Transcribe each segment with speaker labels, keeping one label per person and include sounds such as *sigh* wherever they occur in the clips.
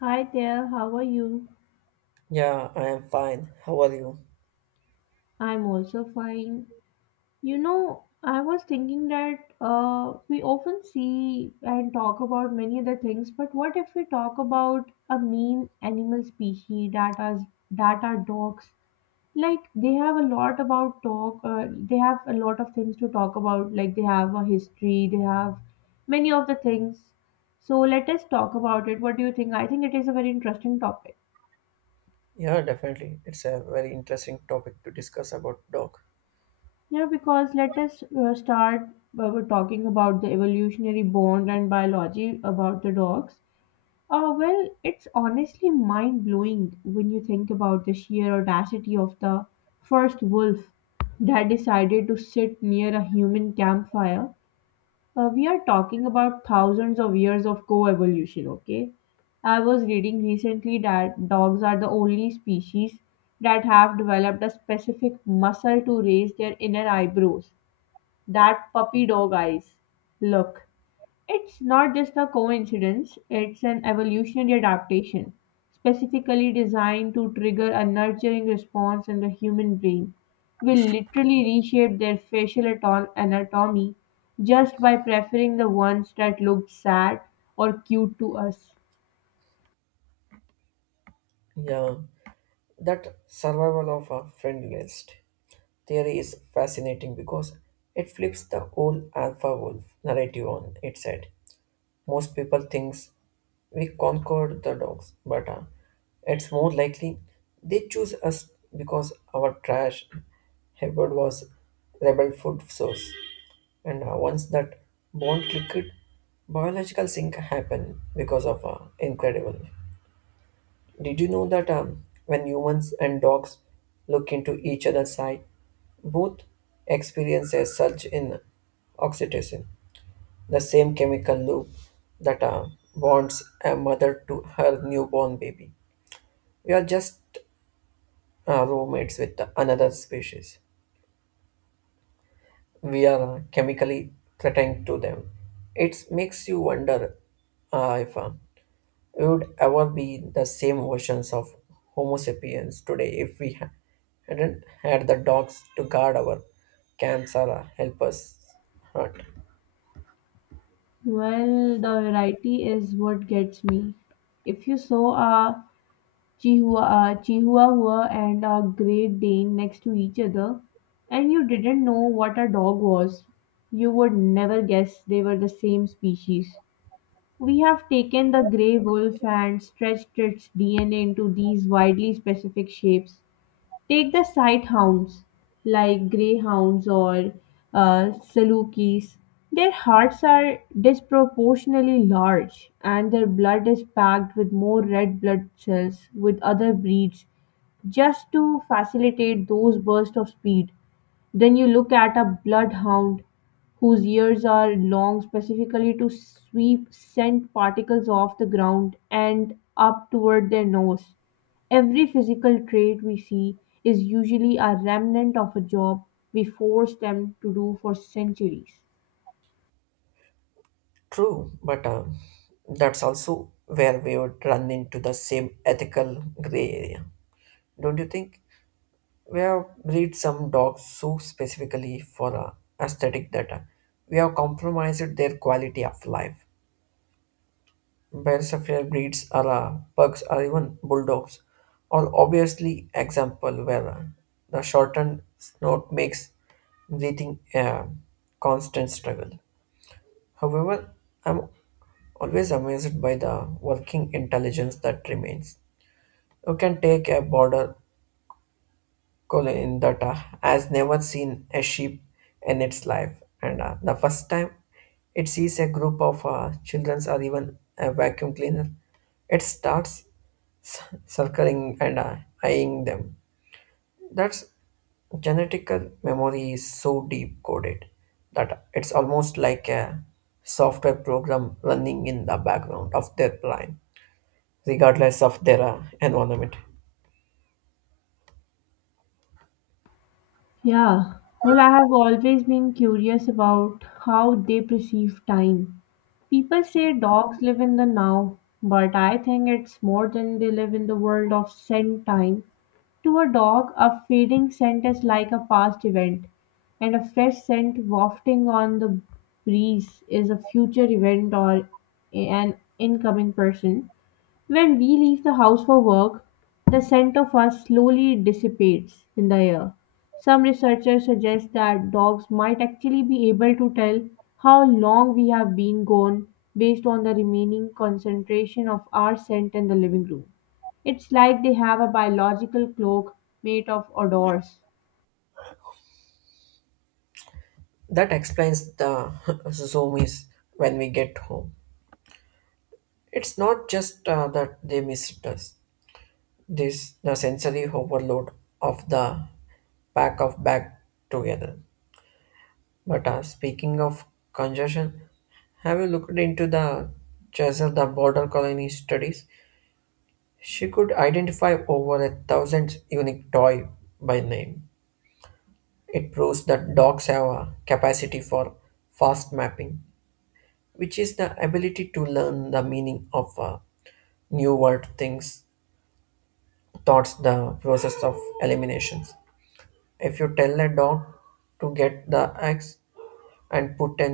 Speaker 1: Hi there, how are you?
Speaker 2: Yeah, I am fine. How are you?
Speaker 1: I'm also fine. I was thinking that we often see and talk about many other things, but what if we talk about a main animal species that are dogs? Like they have a lot about talk. They have a lot of things to talk about. Like they have a history. They have many of the things. So let us talk about it. What do you think? I think it is a very interesting topic.
Speaker 2: Yeah, definitely. It's a very interesting topic to discuss about dog.
Speaker 1: Yeah, because let us start with talking about the evolutionary bond and biology about the dogs. Well, it's honestly mind blowing when you think about the sheer audacity of the first wolf that decided to sit near a human campfire. We are talking about thousands of years of co evolution, okay? I was reading recently that dogs are the only species that have developed a specific muscle to raise their inner eyebrows that puppy dog eyes. Look, it's not just a coincidence, it's an evolutionary adaptation, specifically designed to trigger a nurturing response in the human brain. We literally reshape their facial anatomy just by preferring the ones that looked sad or cute to us.
Speaker 2: Yeah, that survival of a friend list theory is fascinating because it flips the whole alpha wolf narrative on its head. Most people thinks we conquered the dogs, but it's more likely they choose us because our trash habit was rebel food source. And once that bond clicked, biological sync happened because of incredible. Did you know that when humans and dogs look into each other's eye, both experience a surge in oxytocin, the same chemical loop that bonds a mother to her newborn baby? We are just roommates with another species. We are chemically threatened to them. It makes you wonder if we would ever be the same versions of Homo sapiens today if hadn't had the dogs to guard our camps or help us hunt.
Speaker 1: Well, the variety is what gets me. If you saw a Chihuahua, Chihuahua and a Great Dane next to each other, and you didn't know what a dog was. You would never guess they were the same species. We have taken the grey wolf and stretched its DNA into these widely specific shapes. Take the sight hounds like greyhounds or uh, salukis. Their hearts are disproportionately large and their blood is packed with more red blood cells with other breeds just to facilitate those bursts of speed. Then you look at a bloodhound whose ears are long specifically to sweep scent particles off the ground and up toward their nose. Every physical trait we see is usually a remnant of a job we forced them to do for centuries.
Speaker 2: True, but that's also where we would run into the same ethical gray area, don't you think? We have breed some dogs so specifically for aesthetic that we have compromised their quality of life. Where Sapphire breeds are la pugs or even bulldogs, are obviously example where the shortened snout makes breathing a constant struggle. However, I'm always amazed by the working intelligence that remains. You can take a border Colin that has never seen a sheep in its life, and the first time it sees a group of children or even a vacuum cleaner, it starts c- circling and eyeing them. That's genetical memory is so deep coded that it's almost like a software program running in the background of their brain, regardless of their environment.
Speaker 1: Yeah, well, I have always been curious about how they perceive time. People say dogs live in the now, but I think it's more than they live in the world of scent time. To a dog, a fading scent is like a past event, and a fresh scent wafting on the breeze is a future event or an incoming person. When we leave the house for work, the scent of us slowly dissipates in the air. Some researchers suggest that dogs might actually be able to tell how long we have been gone based on the remaining concentration of our scent in the living room. It's like they have a biological cloak made of odors.
Speaker 2: That explains the *laughs* zoomies when we get home. It's not just that they missed us. This the sensory overload of the pack of bag together. But speaking of congestion, have you looked into the Cheshire the border colony studies? She could identify over 1,000 unique toy by name. It proves that dogs have a capacity for fast mapping, which is the ability to learn the meaning of new word things thoughts the process of eliminations. If you tell a dog to get the x and put a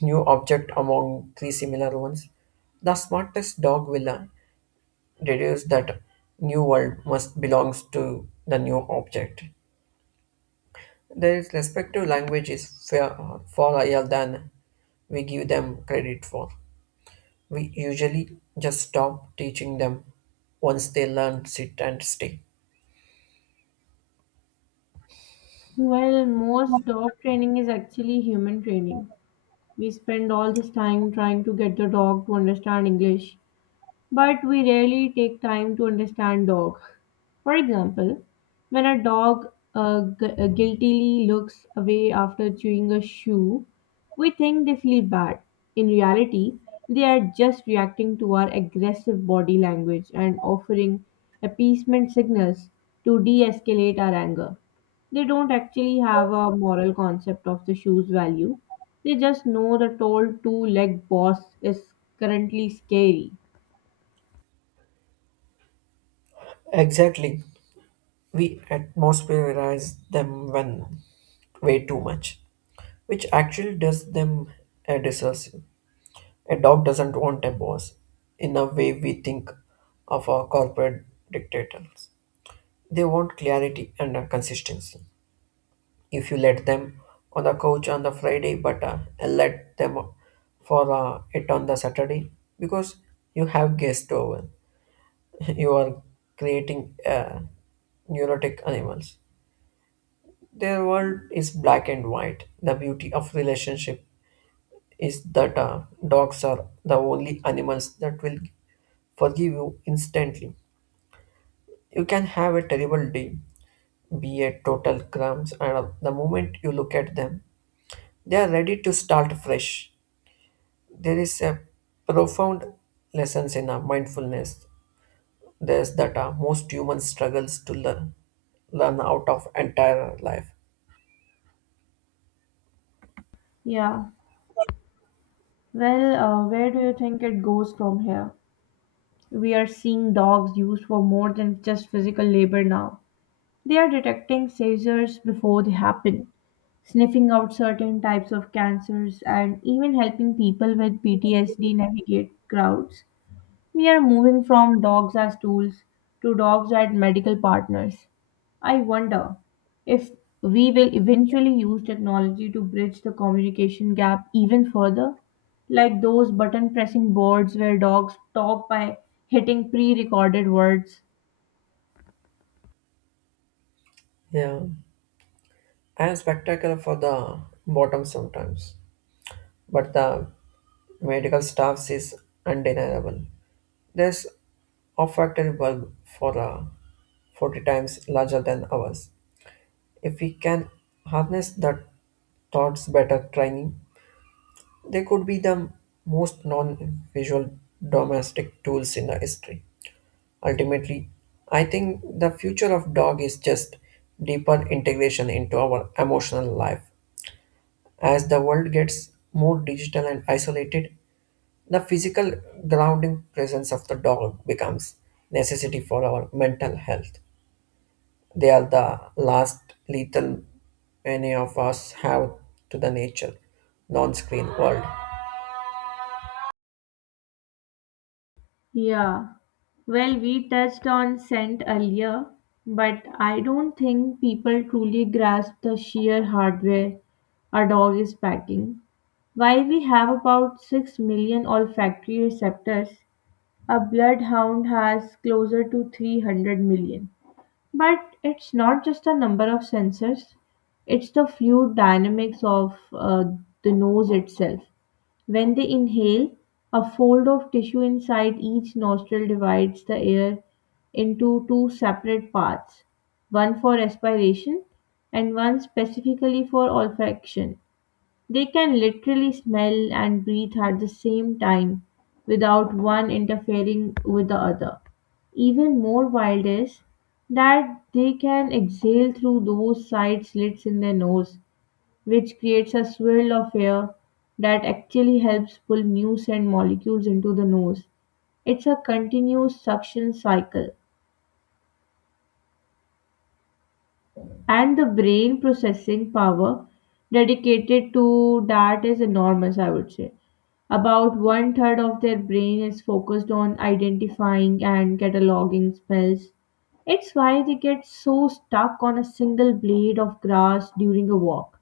Speaker 2: new object among three similar ones, the smartest dog will deduce that new word must belongs to the new object. Their respective language is far, far higher than we give them credit for. We usually just stop teaching them once they learn sit and stay.
Speaker 1: Well, most dog training is actually human training. We spend all this time trying to get the dog to understand English, but we rarely take time to understand dog. For example, when a dog guiltily looks away after chewing a shoe, we think they feel bad. In reality, they are just reacting to our aggressive body language and offering appeasement signals to de escalate our anger. They don't actually have a moral concept of the shoe's value, they just know the tall two legged boss is currently scary.
Speaker 2: Exactly. We atmospherize them when way too much, which actually does them a disservice. A dog doesn't want a boss in a way we think of our corporate dictators. They want clarity and consistency. If you let them on the couch on the Friday, but let them for it on the Saturday because you have guests over. *laughs* You are creating neurotic animals. Their world is black and white. The beauty of relationship is that dogs are the only animals that will forgive you instantly. You can have a terrible day, be a total crumbs, and the moment you look at them, they are ready to start fresh. There is a profound lessons in mindfulness. There's that most humans struggles to learn out of entire life.
Speaker 1: Yeah. Well, where do you think it goes from here? We are seeing dogs used for more than just physical labor now. They are detecting seizures before they happen, sniffing out certain types of cancers, and even helping people with PTSD navigate crowds. We are moving from dogs as tools to dogs as medical partners. I wonder if we will eventually use technology to bridge the communication gap even further, like those button pressing boards where dogs talk by hitting pre recorded words.
Speaker 2: Yeah, and spectacle for the bottom sometimes, but the medical staffs is undeniable. There's olfactory bulb for 40 times larger than ours. If we can harness the thoughts better training, they could be the most non-visual domestic tools in the history. Ultimately, I think the future of dog is just deeper integration into our emotional life. As the world gets more digital and isolated, the physical grounding presence of the dog becomes necessity for our mental health. They are the last lethal many of us have to the nature, non-screen world.
Speaker 1: Yeah. Well, we touched on scent earlier, but I don't think people truly grasp the sheer hardware a dog is packing. While we have about 6 million olfactory receptors, a bloodhound has closer to 300 million. But it's not just a number of sensors, it's the fluid dynamics of the nose itself. When they inhale, a fold of tissue inside each nostril divides the air into two separate parts, one for respiration and one specifically for olfaction. They can literally smell and breathe at the same time without one interfering with the other. Even more wild is that they can exhale through those side slits in their nose, which creates a swirl of air that actually helps pull new scent molecules into the nose. It's a continuous suction cycle. And the brain processing power dedicated to that is enormous, I would say. About one third of their brain is focused on identifying and cataloging smells. It's why they get so stuck on a single blade of grass during a walk.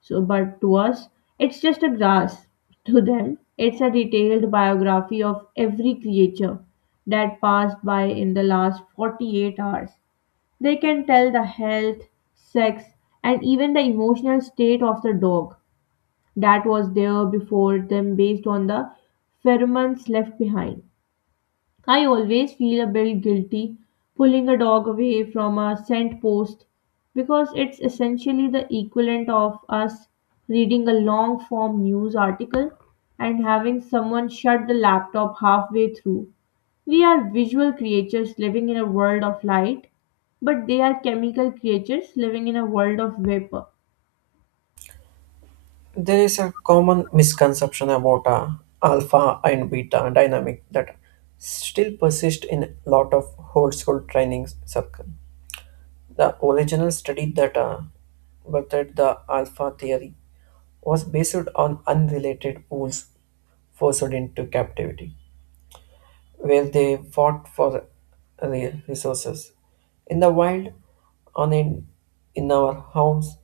Speaker 1: So, but to us, it's just a grass. To them, it's a detailed biography of every creature that passed by in the last 48 hours. They can tell the health, sex, and even the emotional state of the dog that was there before them based on the pheromones left behind. I always feel a bit guilty pulling a dog away from a scent post because it's essentially the equivalent of us reading a long form news article and having someone shut the laptop halfway through. We are visual creatures living in a world of light, but they are chemical creatures living in a world of vapor.
Speaker 2: There is a common misconception about alpha and beta dynamic that still persist in a lot of old school training circle. The original study that birthed the alpha theory was based on unrelated wolves forced into captivity, where they fought for resources. In the wild, on in, in our homes,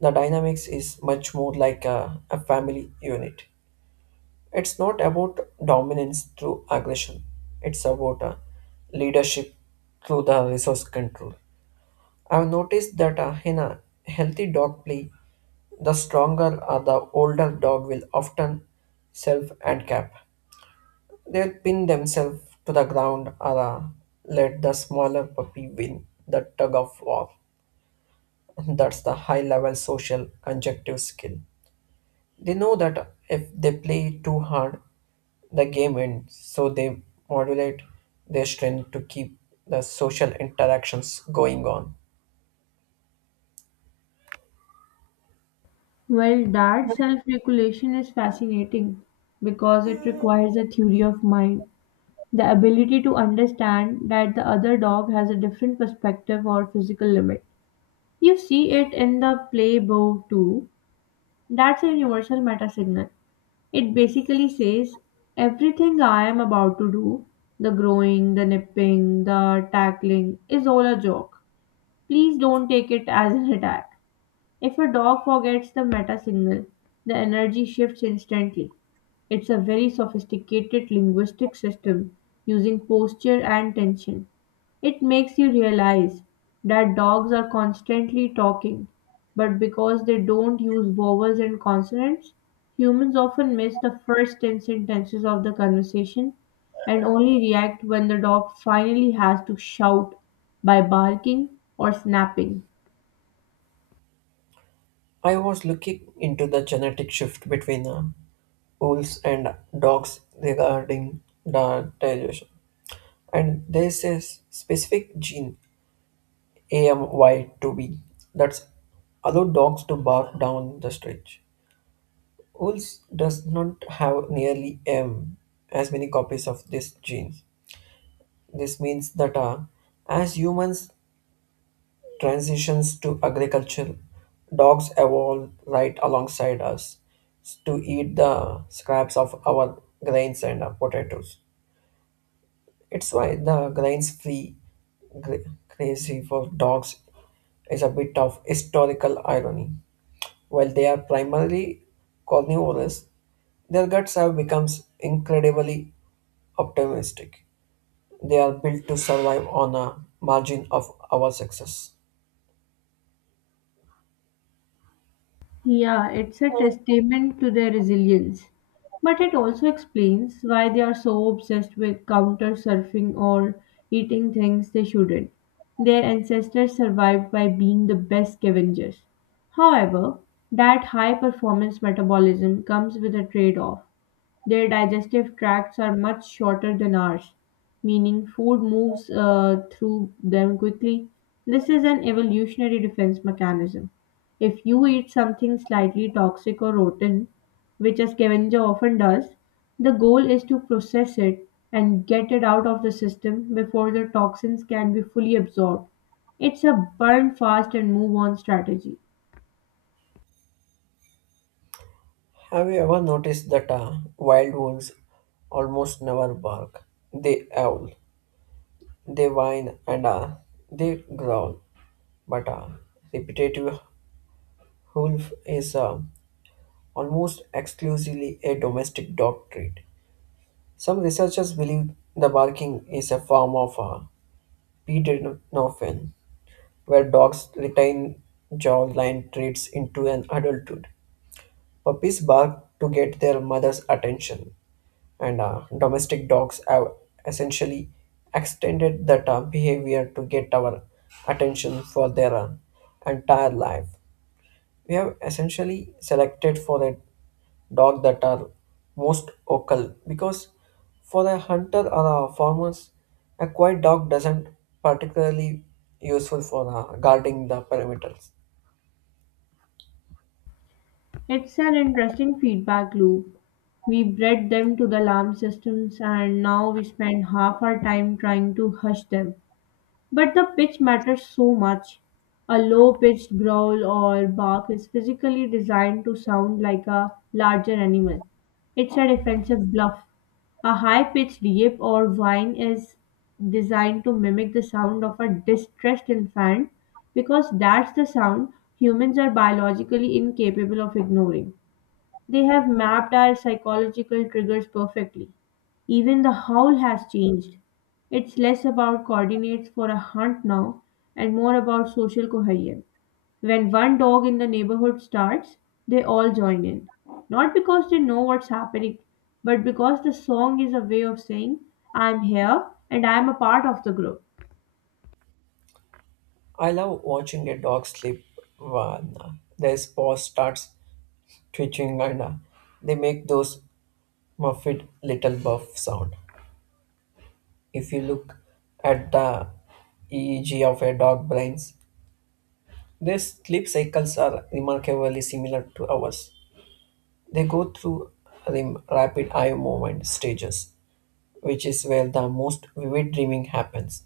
Speaker 2: the dynamics is much more like a family unit. It's not about dominance through aggression, it's about leadership through the resource control. I've noticed that in a healthy dog play, the stronger or the older dog will often self handicap. They'll pin themselves to the ground or let the smaller puppy win the tug of war. *laughs* That's the high level social conjunctive skill. They know that if they play too hard, the game ends, so they modulate their strength to keep the social interactions going on.
Speaker 1: Well, that self regulation is fascinating because it requires a theory of mind. The ability to understand that the other dog has a different perspective or physical limit. You see it in the play Bow too. That's a universal meta signal. It basically says everything I am about to do, the growing, the nipping, the tackling, is all a joke. Please don't take it as an attack. If a dog forgets the meta signal, the energy shifts instantly. It's a very sophisticated linguistic system using posture and tension. It makes you realize that dogs are constantly talking, but because they don't use vowels and consonants, humans often miss the first 10 sentences of the conversation and only react when the dog finally has to shout by barking or snapping.
Speaker 2: I was looking into the genetic shift between wolves and dogs regarding the digestion, and there's a specific gene AMY2B that's allowed dogs to bark down the stretch. Wolves does not have nearly as many copies of this gene. This means that as humans transitions to agriculture, dogs evolved right alongside us to eat the scraps of our grains and potatoes. It's why the grains free crazy for dogs is a bit of historical irony. While they are primarily carnivorous, their guts have become incredibly optimistic. They are built to survive on a margin of our success.
Speaker 1: Yeah, it's a testament to their resilience. But it also explains why they are so obsessed with counter surfing or eating things they shouldn't. Their ancestors survived by being the best scavengers. However, that high performance metabolism comes with a trade off. Their digestive tracts are much shorter than ours, meaning food moves through them quickly. This is an evolutionary defense mechanism. If you eat something slightly toxic or rotten, which a scavenger often does, the goal is to process it and get it out of the system before the toxins can be fully absorbed. It's a burn fast and move on strategy.
Speaker 2: Have you ever noticed that wild wolves almost never bark? They howl, they whine, and they growl. But repetitive wolf is almost exclusively a domestic dog trait. Some researchers believe the barking is a form of pedonophin, where dogs retain jawline traits into an adulthood. Puppies bark to get their mother's attention, and domestic dogs have essentially extended that behavior to get our attention for their entire life. We have essentially selected for the dog that are most vocal because for a hunter or a farmers, a quiet dog doesn't particularly useful for guarding the perimeters.
Speaker 1: It's an interesting feedback loop. We bred them to the alarm systems and now we spend half our time trying to hush them. But the pitch matters so much. A low pitched growl or bark is physically designed to sound like a larger animal. It's a defensive bluff. A high pitched yip or whine is designed to mimic the sound of a distressed infant because that's the sound humans are biologically incapable of ignoring. They have mapped our psychological triggers perfectly. Even the howl has changed. It's less about coordinates for a hunt now and more about social cohesion. When one dog in the neighborhood starts, they all join in. Not because they know what's happening, but because the song is a way of saying, I'm here and I'm a part of the group.
Speaker 2: I love watching a dog sleep when their paw starts twitching and they make those muffled little buff sound. If you look at the EEG of a dog brains, their sleep cycles are remarkably similar to ours. They go through rapid eye movement stages, which is where the most vivid dreaming happens.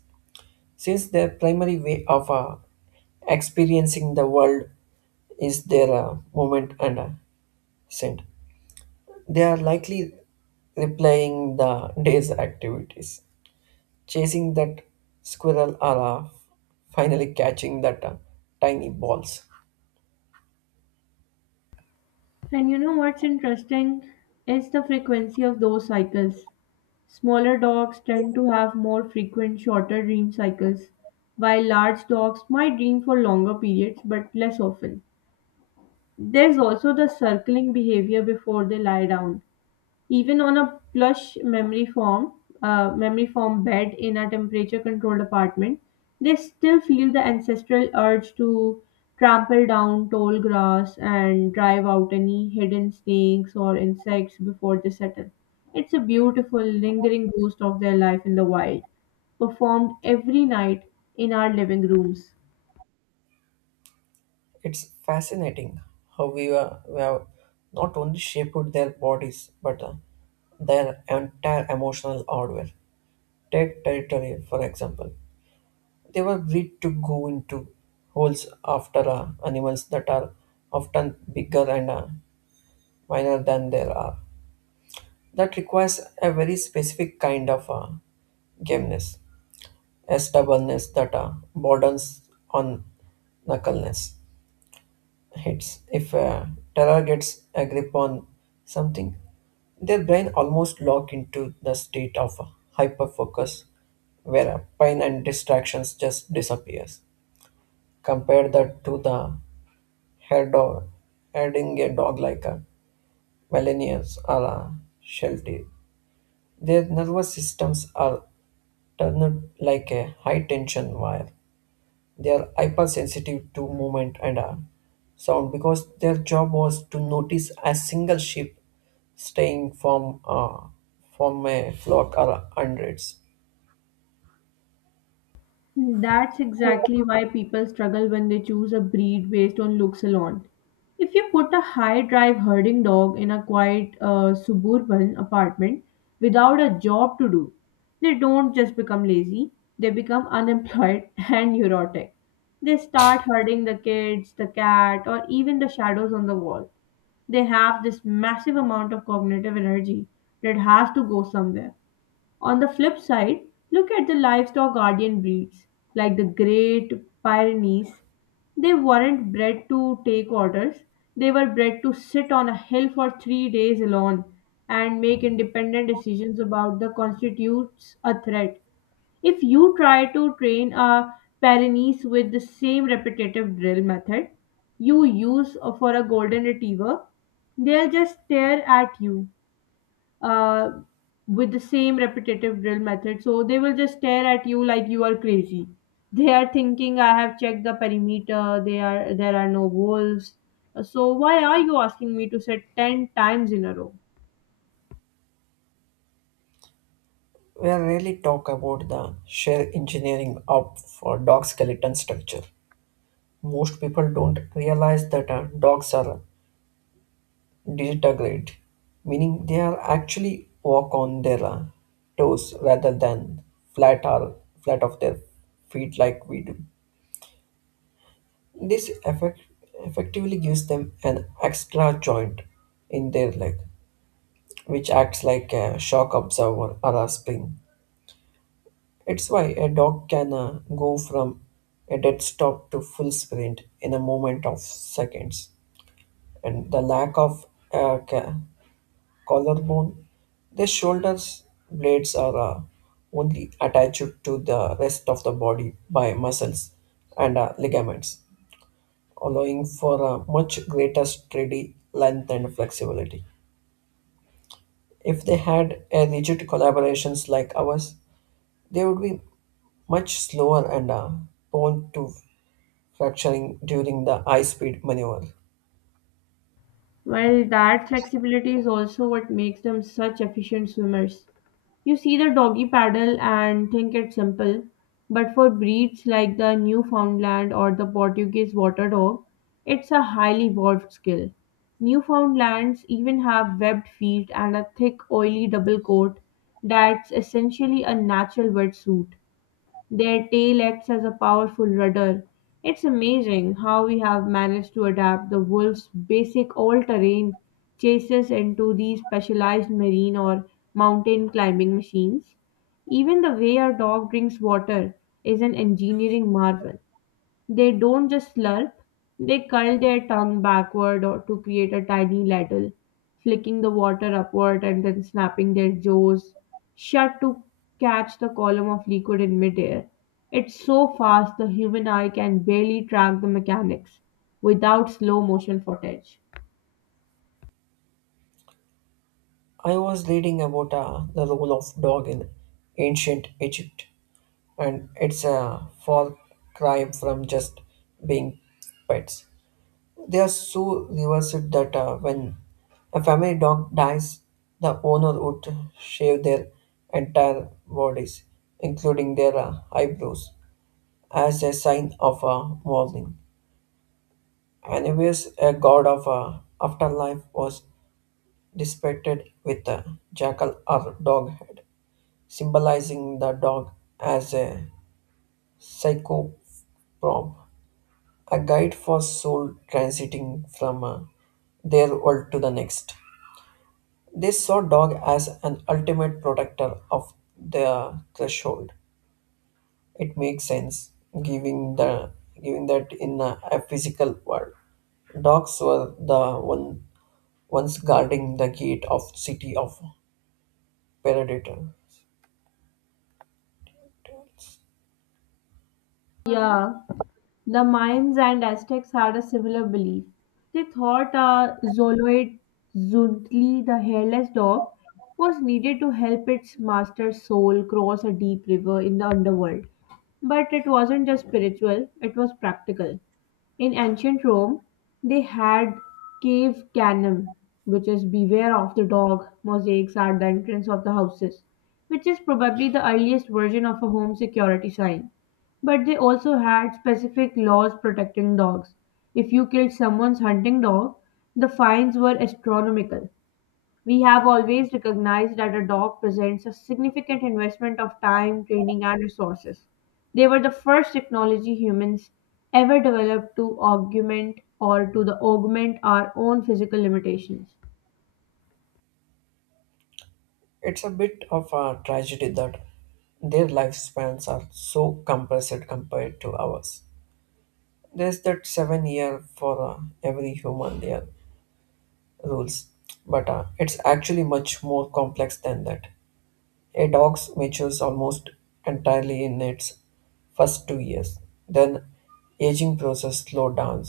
Speaker 2: Since their primary way of experiencing the world is their movement and scent, they are likely replaying the day's activities. Chasing that squirrel or finally catching that tiny balls.
Speaker 1: And you know what's interesting is the frequency of those cycles. Smaller dogs tend to have more frequent, shorter dream cycles, while large dogs might dream for longer periods but less often. There's also the circling behavior before they lie down even on a plush memory foam, memory foam bed in a temperature-controlled apartment, they still feel the ancestral urge to trample down tall grass and drive out any hidden snakes or insects before they settle. It's a beautiful, lingering ghost of their life in the wild, performed every night in our living rooms.
Speaker 2: It's fascinating how we have not only shaped their bodies but their entire emotional hardware. Take territory, for example. They were bred to go into holes after animals that are often bigger and minor than they are. That requires a very specific kind of gameness. S that theta borders on knuckleness hits. If a terror gets a grip on something, their brain almost lock into the state of hyperfocus where pain and distractions just disappears. Compare that to the hair dog herding a dog like a millennials or a sheltie. Their nervous systems are turned like a high tension wire. They are hypersensitive to movement and sound because their job was to notice a single sheep straying from a flock or hundreds.
Speaker 1: That's exactly why people struggle when they choose a breed based on looks alone. If you put a high drive herding dog in a quiet suburban apartment without a job to do, they don't just become lazy, they become unemployed *laughs* and neurotic. They start herding the kids, the cat, or even the shadows on the wall. They have this massive amount of cognitive energy that has to go somewhere. On the flip side, look at the livestock guardian breeds like the Great Pyrenees. They weren't bred to take orders, they were bred to sit on a hill for 3 days alone and make independent decisions about the constitutes a threat. If you try to train a Pyrenees with the same repetitive drill method you use for a golden retriever, they'll just stare at you uh, with the same repetitive drill method. So they will just stare at you like you are crazy. They are thinking, I have checked the perimeter. They are there are no wolves. So why are you asking me to set 10 times in a row?
Speaker 2: We rarely talk about the sheer engineering of dog skeleton structure. Most people don't realize that dogs are digitigrade, meaning they are actually walk on their toes rather than flat or flat of their feet like we do. This effectively gives them an extra joint in their leg, which acts like a shock absorber or a spring. It's why a dog can go from a dead stop to full sprint in a moment of seconds. And the lack of uh, ca- collarbone, their shoulders blades are only attached to the rest of the body by muscles and ligaments allowing for a much greater steady length and flexibility. If they had a rigid collaborations like ours, they would be much slower and prone to fracturing during the high-speed maneuver.
Speaker 1: Well, that flexibility is also what makes them such efficient swimmers. You see the doggy paddle and think it's simple, but for breeds like the Newfoundland or the Portuguese water dog, it's a highly evolved skill. Newfoundlands even have webbed feet and a thick, oily double coat that's essentially a natural wetsuit. Their tail acts as a powerful rudder. It's amazing how we have managed to adapt the wolf's basic all terrain chases into these specialized marine or mountain climbing machines. Even the way our dog drinks water is an engineering marvel. They don't just slurp, they curl their tongue backward or to create a tiny ladle, flicking the water upward and then snapping their jaws shut to catch the column of liquid in midair. It's so fast the human eye can barely track the mechanics without slow motion footage.
Speaker 2: I was reading about the role of dog in ancient Egypt, and it's a far cry from just being pets. They are so reversed that when a family dog dies, the owner would shave their entire bodies, including their eyebrows, as a sign of mourning. Anyways, a god of afterlife was depicted with a jackal or dog head, symbolizing the dog as a psychoprop, a guide for soul transiting from their world to the next. They saw dog as an ultimate protector of their threshold. It makes sense, giving the giving that in a physical world. Dogs were the ones guarding the gate of city of predators.
Speaker 1: Yeah. The Mayans and Aztecs had a similar belief. They thought a Zoloid Zuntli, the hairless dog, was needed to help its master's soul cross a deep river in the underworld. But it wasn't just spiritual, it was practical. In ancient Rome, they had "cave canem", which is "beware of the dog" mosaics at the entrance of the houses, which is probably the earliest version of a home security sign. But they also had specific laws protecting dogs. If you killed someone's hunting dog, the fines were astronomical. We have always recognized that a dog presents a significant investment of time, training, and resources. They were the first technology humans ever developed to augment or to the augment our own physical limitations.
Speaker 2: It's a bit of a tragedy that their lifespans are so compressed compared to ours. There's that 7 year for every human year rules, but it's actually much more complex than that. A dog matures almost entirely in its first 2 years, then aging process slow down,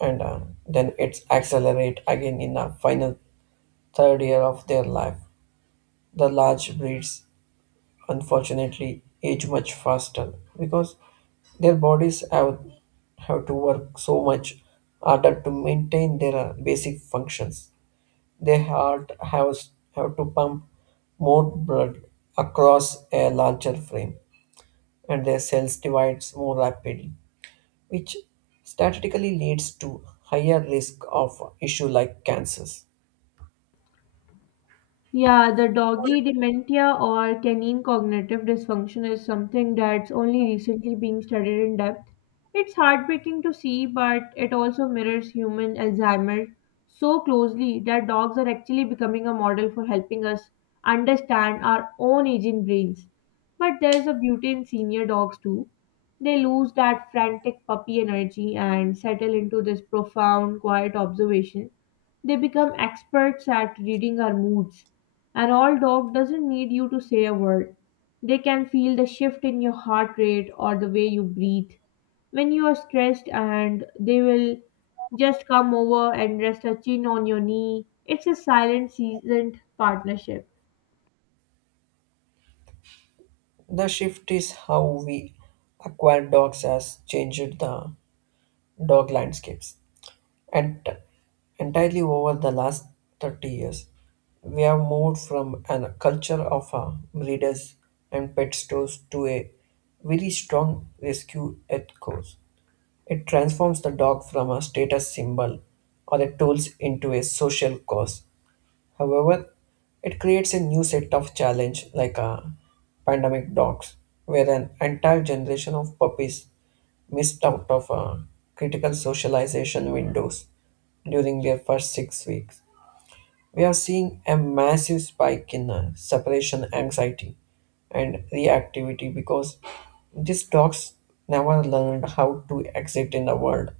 Speaker 2: and then it's accelerate again in the final third year of their life. The large breeds unfortunately age much faster because their bodies have to work so much harder to maintain their basic functions. Their heart has have to pump more blood across a larger frame, and their cells divides more rapidly, which statistically leads to higher risk of issue like cancers.
Speaker 1: Yeah, the doggy dementia or canine cognitive dysfunction is something that's only recently being studied in depth. It's heartbreaking to see, but it also mirrors human Alzheimer's so closely that dogs are actually becoming a model for helping us understand our own aging brains. But there's a beauty in senior dogs too. They lose that frantic puppy energy and settle into this profound, quiet observation. They become experts at reading our moods. An old dog doesn't need you to say a word. They can feel the shift in your heart rate or the way you breathe when you are stressed, and they will just come over and rest a chin on your knee. It's a silent, seasoned partnership.
Speaker 2: The shift is how we acquire dogs has changed the dog landscapes. And entirely over the last 30 years, we have moved from a culture of breeders and pet stores to a very strong rescue ethos. It transforms the dog from a status symbol or a tool into a social cause. However, it creates a new set of challenge like pandemic dogs, where an entire generation of puppies missed out of critical socialization windows during their first 6 weeks. We are seeing a massive spike in separation anxiety and reactivity because these dogs never learned how to exit in the world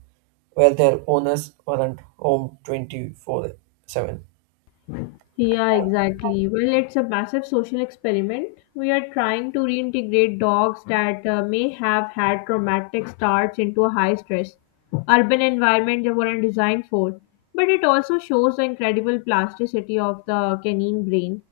Speaker 2: where their owners weren't home 24/7.
Speaker 1: Yeah, exactly. Well, it's a massive social experiment. We are trying to reintegrate dogs that may have had traumatic starts into a high stress urban environment they weren't designed for. But it also shows the incredible plasticity of the canine brain.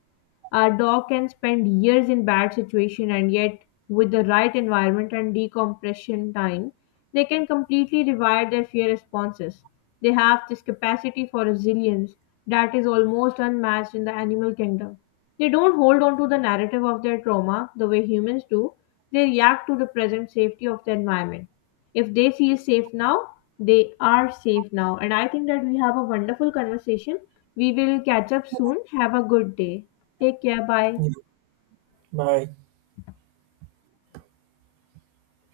Speaker 1: A dog can spend years in bad situation and yet with the right environment and decompression time, they can completely rewire their fear responses. They have this capacity for resilience that is almost unmatched in the animal kingdom. They don't hold on to the narrative of their trauma the way humans do. They react to the present safety of the environment. If they feel safe now, they are safe now. And I think that we have a wonderful conversation. We will catch up soon. Have a good day. Take care. Bye.
Speaker 2: Yeah. Bye.